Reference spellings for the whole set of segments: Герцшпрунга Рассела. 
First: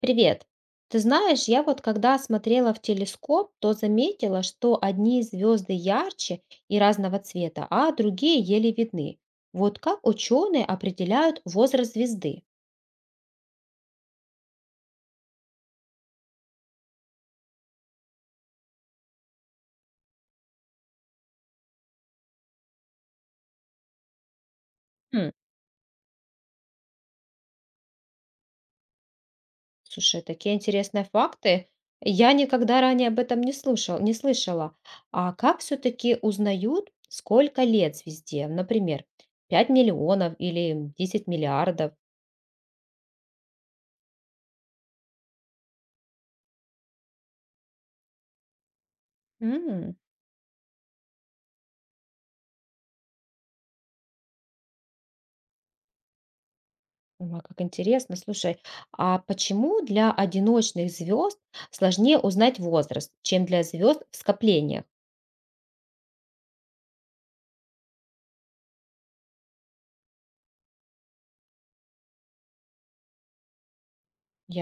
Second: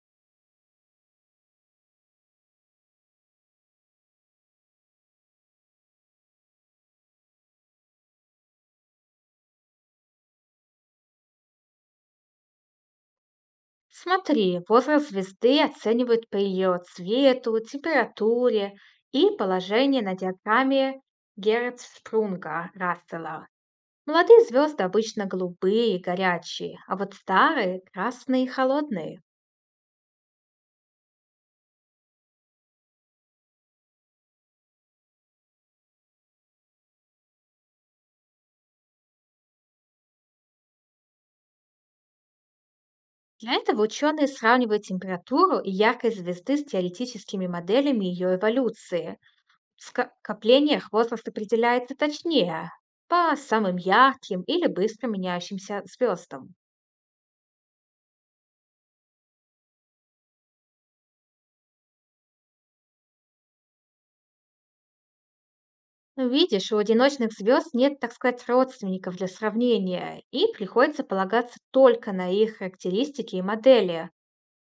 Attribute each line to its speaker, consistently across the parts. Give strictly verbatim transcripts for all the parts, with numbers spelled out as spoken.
Speaker 1: Привет. Ты знаешь, я вот когда смотрела в телескоп, то заметила, что одни звезды ярче и разного цвета, а другие еле видны. Вот как ученые определяют возраст звезды?
Speaker 2: Смотри, возраст звезды оценивают по ее цвету, температуре и положению на диаграмме Герцшпрунга Рассела. Молодые звезды обычно
Speaker 1: Хм,
Speaker 2: голубые и горячие, а вот старые – красные и холодные.
Speaker 1: слушай, такие интересные факты. Я никогда ранее об этом не слышал, не слышала. А как все-таки узнают, сколько лет звезде? Например, пять миллионов или десять миллиардов?
Speaker 2: Для этого ученые сравнивают температуру и яркость звезды с теоретическими моделями ее эволюции. В ска- коплениях возраст определяется точнее, по самым ярким или быстро меняющимся звездам.
Speaker 1: Ой, как интересно. Слушай, а почему для одиночных звезд сложнее узнать возраст, чем для звезд в скоплениях?
Speaker 2: Ну, видишь, у одиночных звезд нет, так сказать, родственников для сравнения, и приходится полагаться только на их характеристики и модели.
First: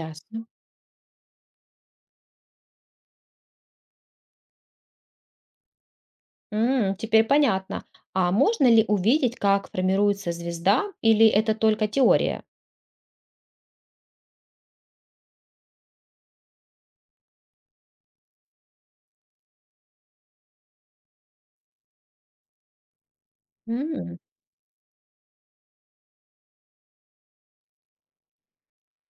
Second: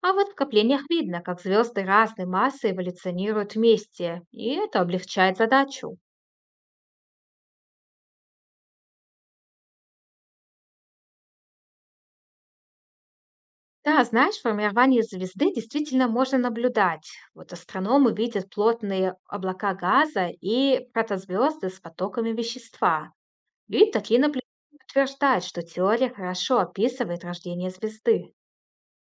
Speaker 2: А вот в коплениях видно, как звезды разной массы эволюционируют вместе, и это облегчает задачу.
Speaker 1: М, теперь понятно. А можно ли увидеть, как формируется звезда, или это только теория?
Speaker 2: Да, знаешь, формирование звезды действительно можно наблюдать. Вот астрономы видят плотные облака газа и протозвезды с потоками вещества. И такие
Speaker 1: М,
Speaker 2: наблюдения подтверждают, что теория хорошо описывает рождение звезды.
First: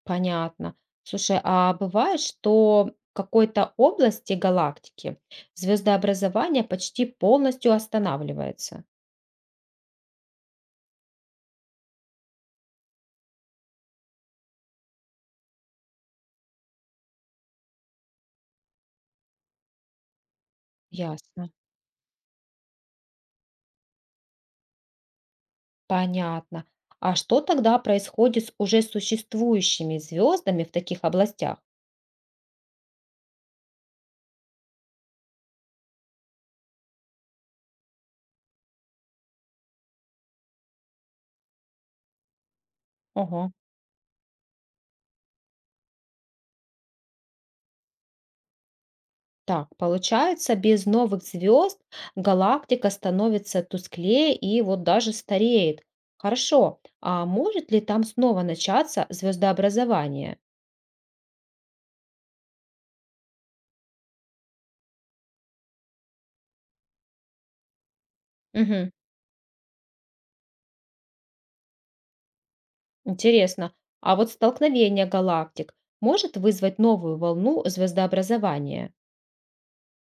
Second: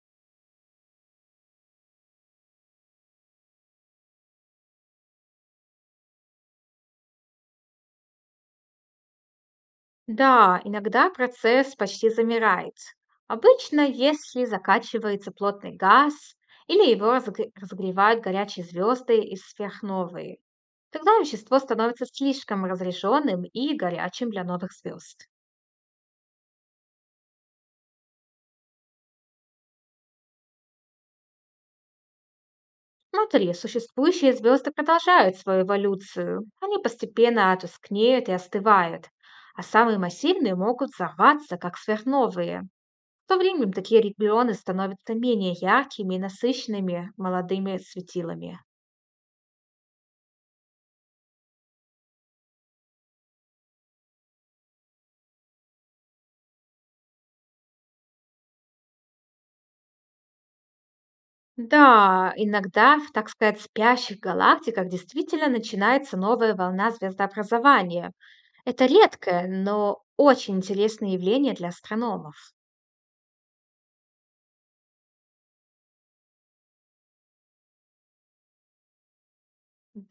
Speaker 1: понятно. Слушай, а бывает, что в какой-то области галактики звездообразование почти полностью останавливается?
Speaker 2: Да, иногда процесс почти замирает. Обычно, если закачивается плотный газ или его разг- разогревают горячие звезды из сверхновые, тогда
Speaker 1: Ясно.
Speaker 2: вещество становится слишком разряженным и горячим для новых звезд.
Speaker 1: Понятно. А что тогда происходит с уже существующими звездами в таких областях?
Speaker 2: Внутри существующие звезды продолжают свою эволюцию. Они постепенно тускнеют и остывают, а самые массивные могут взорваться, как сверхновые. Со
Speaker 1: Ого.
Speaker 2: временем такие регионы становятся менее яркими и насыщенными молодыми светилами.
Speaker 1: Так, получается, без новых звезд галактика становится тусклее и вот даже стареет. Хорошо, а может ли там снова начаться звездообразование?
Speaker 2: Да, иногда в, так сказать, спящих галактиках действительно начинается новая волна звездообразования. Это
Speaker 1: Угу.
Speaker 2: редкое, но очень интересное явление для астрономов.
Speaker 1: Интересно. А вот столкновение галактик может вызвать новую волну звездообразования?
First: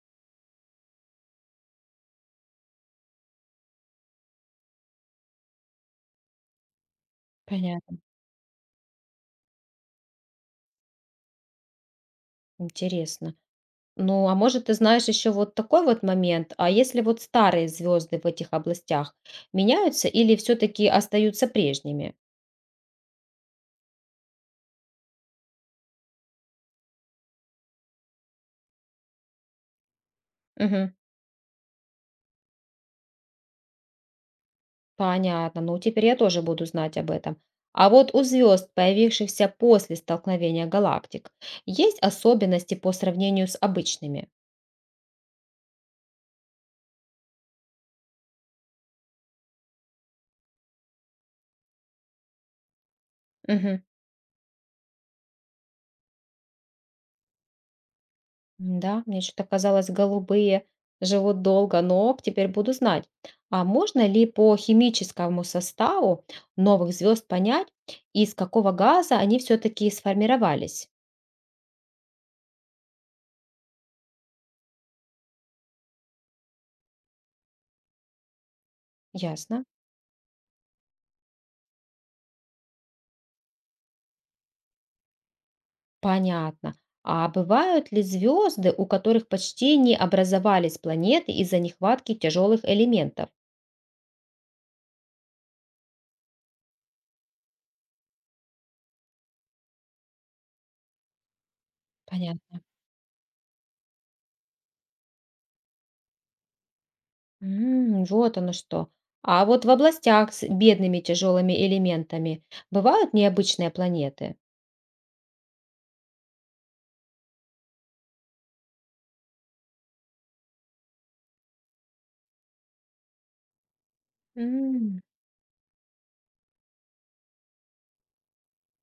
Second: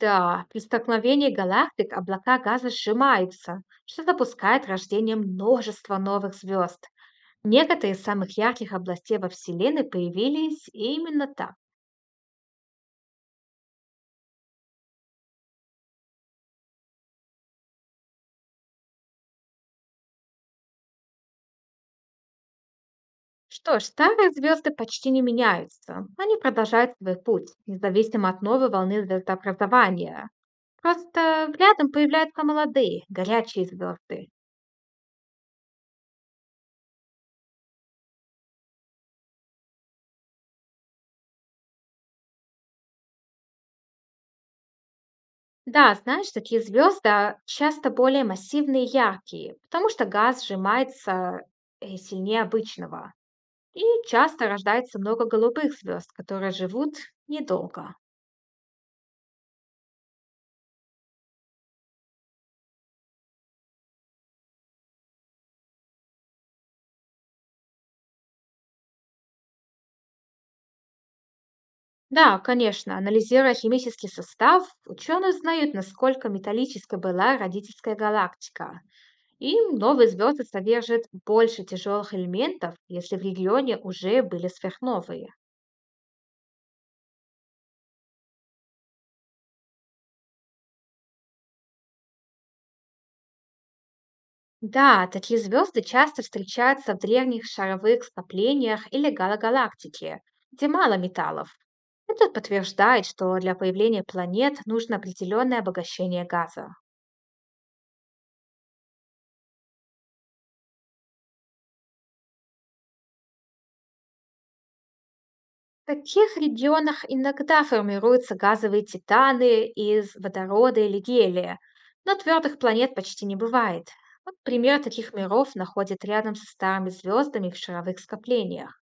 Speaker 2: Да, при столкновении галактик облака газа сжимаются, что допускает рождение множества новых звезд. Некоторые
Speaker 1: Понятно,
Speaker 2: из самых ярких областей во Вселенной появились именно так.
Speaker 1: интересно. Ну, а может, ты знаешь еще вот такой вот момент, а если вот старые звезды в этих областях меняются или все-таки остаются прежними?
Speaker 2: Что ж, старые звезды почти не меняются. Они продолжают свой путь, независимо от новой волны звездообразования.
Speaker 1: Мгм.
Speaker 2: Просто рядом появляются молодые, горячие звезды.
Speaker 1: Понятно, ну теперь я тоже буду знать об этом. А вот у звезд, появившихся после столкновения галактик, есть особенности по сравнению с обычными?
Speaker 2: Да, знаешь, такие звезды а, часто более массивные и яркие, потому что газ сжимается э, сильнее обычного.
Speaker 1: Мгм.
Speaker 2: И часто рождается много голубых звезд, которые живут недолго.
Speaker 1: Да мне что-то казалось, голубые живут долго, но теперь буду знать. А можно ли по химическому составу новых звезд понять, из какого газа они все-таки сформировались?
Speaker 2: Да, конечно, анализируя химический состав, ученые узнают, насколько металлической была родительская галактика.
Speaker 1: Ясно,
Speaker 2: Им новые звезды содержат больше тяжелых элементов, если в регионе уже были сверхновые.
Speaker 1: понятно. А бывают ли звезды, у которых почти не образовались планеты из-за нехватки тяжелых элементов?
Speaker 2: Да, такие звезды часто встречаются в древних шаровых скоплениях или галогалактике, где мало металлов. Это
Speaker 1: Понятно.
Speaker 2: подтверждает, что для появления планет нужно определенное обогащение газа.
Speaker 1: М, вот оно что. А вот в областях с бедными тяжелыми элементами бывают необычные планеты?
Speaker 2: В таких регионах иногда формируются газовые титаны из водорода или гелия, но твердых планет почти не бывает. Вот пример
Speaker 1: М.
Speaker 2: таких миров находят рядом со старыми звездами в шаровых скоплениях.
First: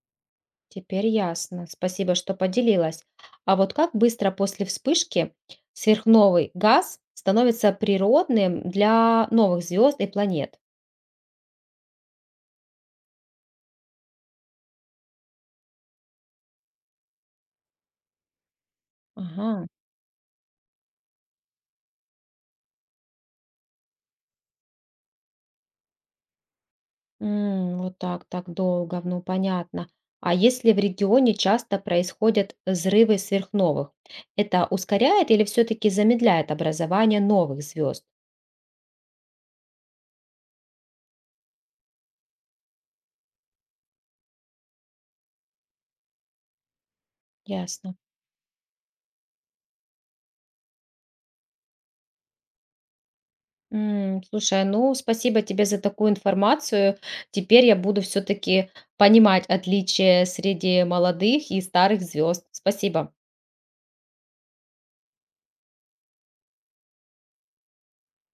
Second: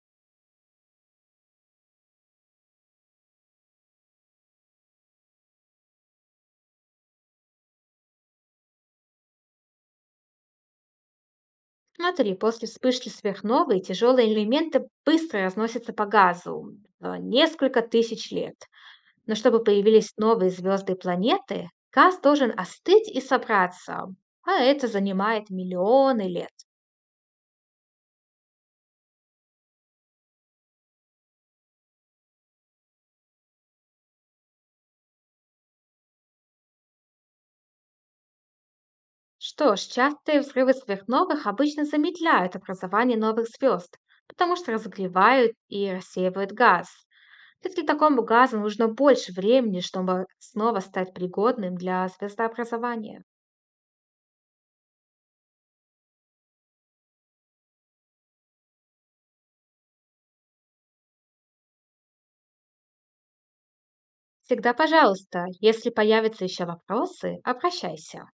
Speaker 1: Теперь ясно. Спасибо, что поделилась. А вот как быстро после вспышки сверхновый газ становится природным для новых звезд и планет?
Speaker 2: Смотри, после вспышки сверхновой тяжелые элементы быстро разносятся по газу за несколько тысяч лет. Но чтобы
Speaker 1: Ага.
Speaker 2: появились новые звезды и планеты, газ должен остыть и собраться, а это занимает миллионы лет.
Speaker 1: М, вот так, так долго, ну понятно. А если в регионе часто происходят взрывы сверхновых, это ускоряет или все-таки замедляет образование новых звезд?
Speaker 2: Что ж, частые взрывы сверхновых обычно замедляют образование новых звезд, потому что разогревают и рассеивают газ. Так для
Speaker 1: Ясно.
Speaker 2: такому газу нужно больше времени, чтобы снова стать пригодным для звездообразования.
Speaker 1: М, слушай, ну, спасибо тебе за такую информацию. Теперь я буду все-таки понимать отличия среди молодых и старых звезд. Спасибо.
Speaker 2: Всегда пожалуйста, если появятся еще вопросы, обращайся.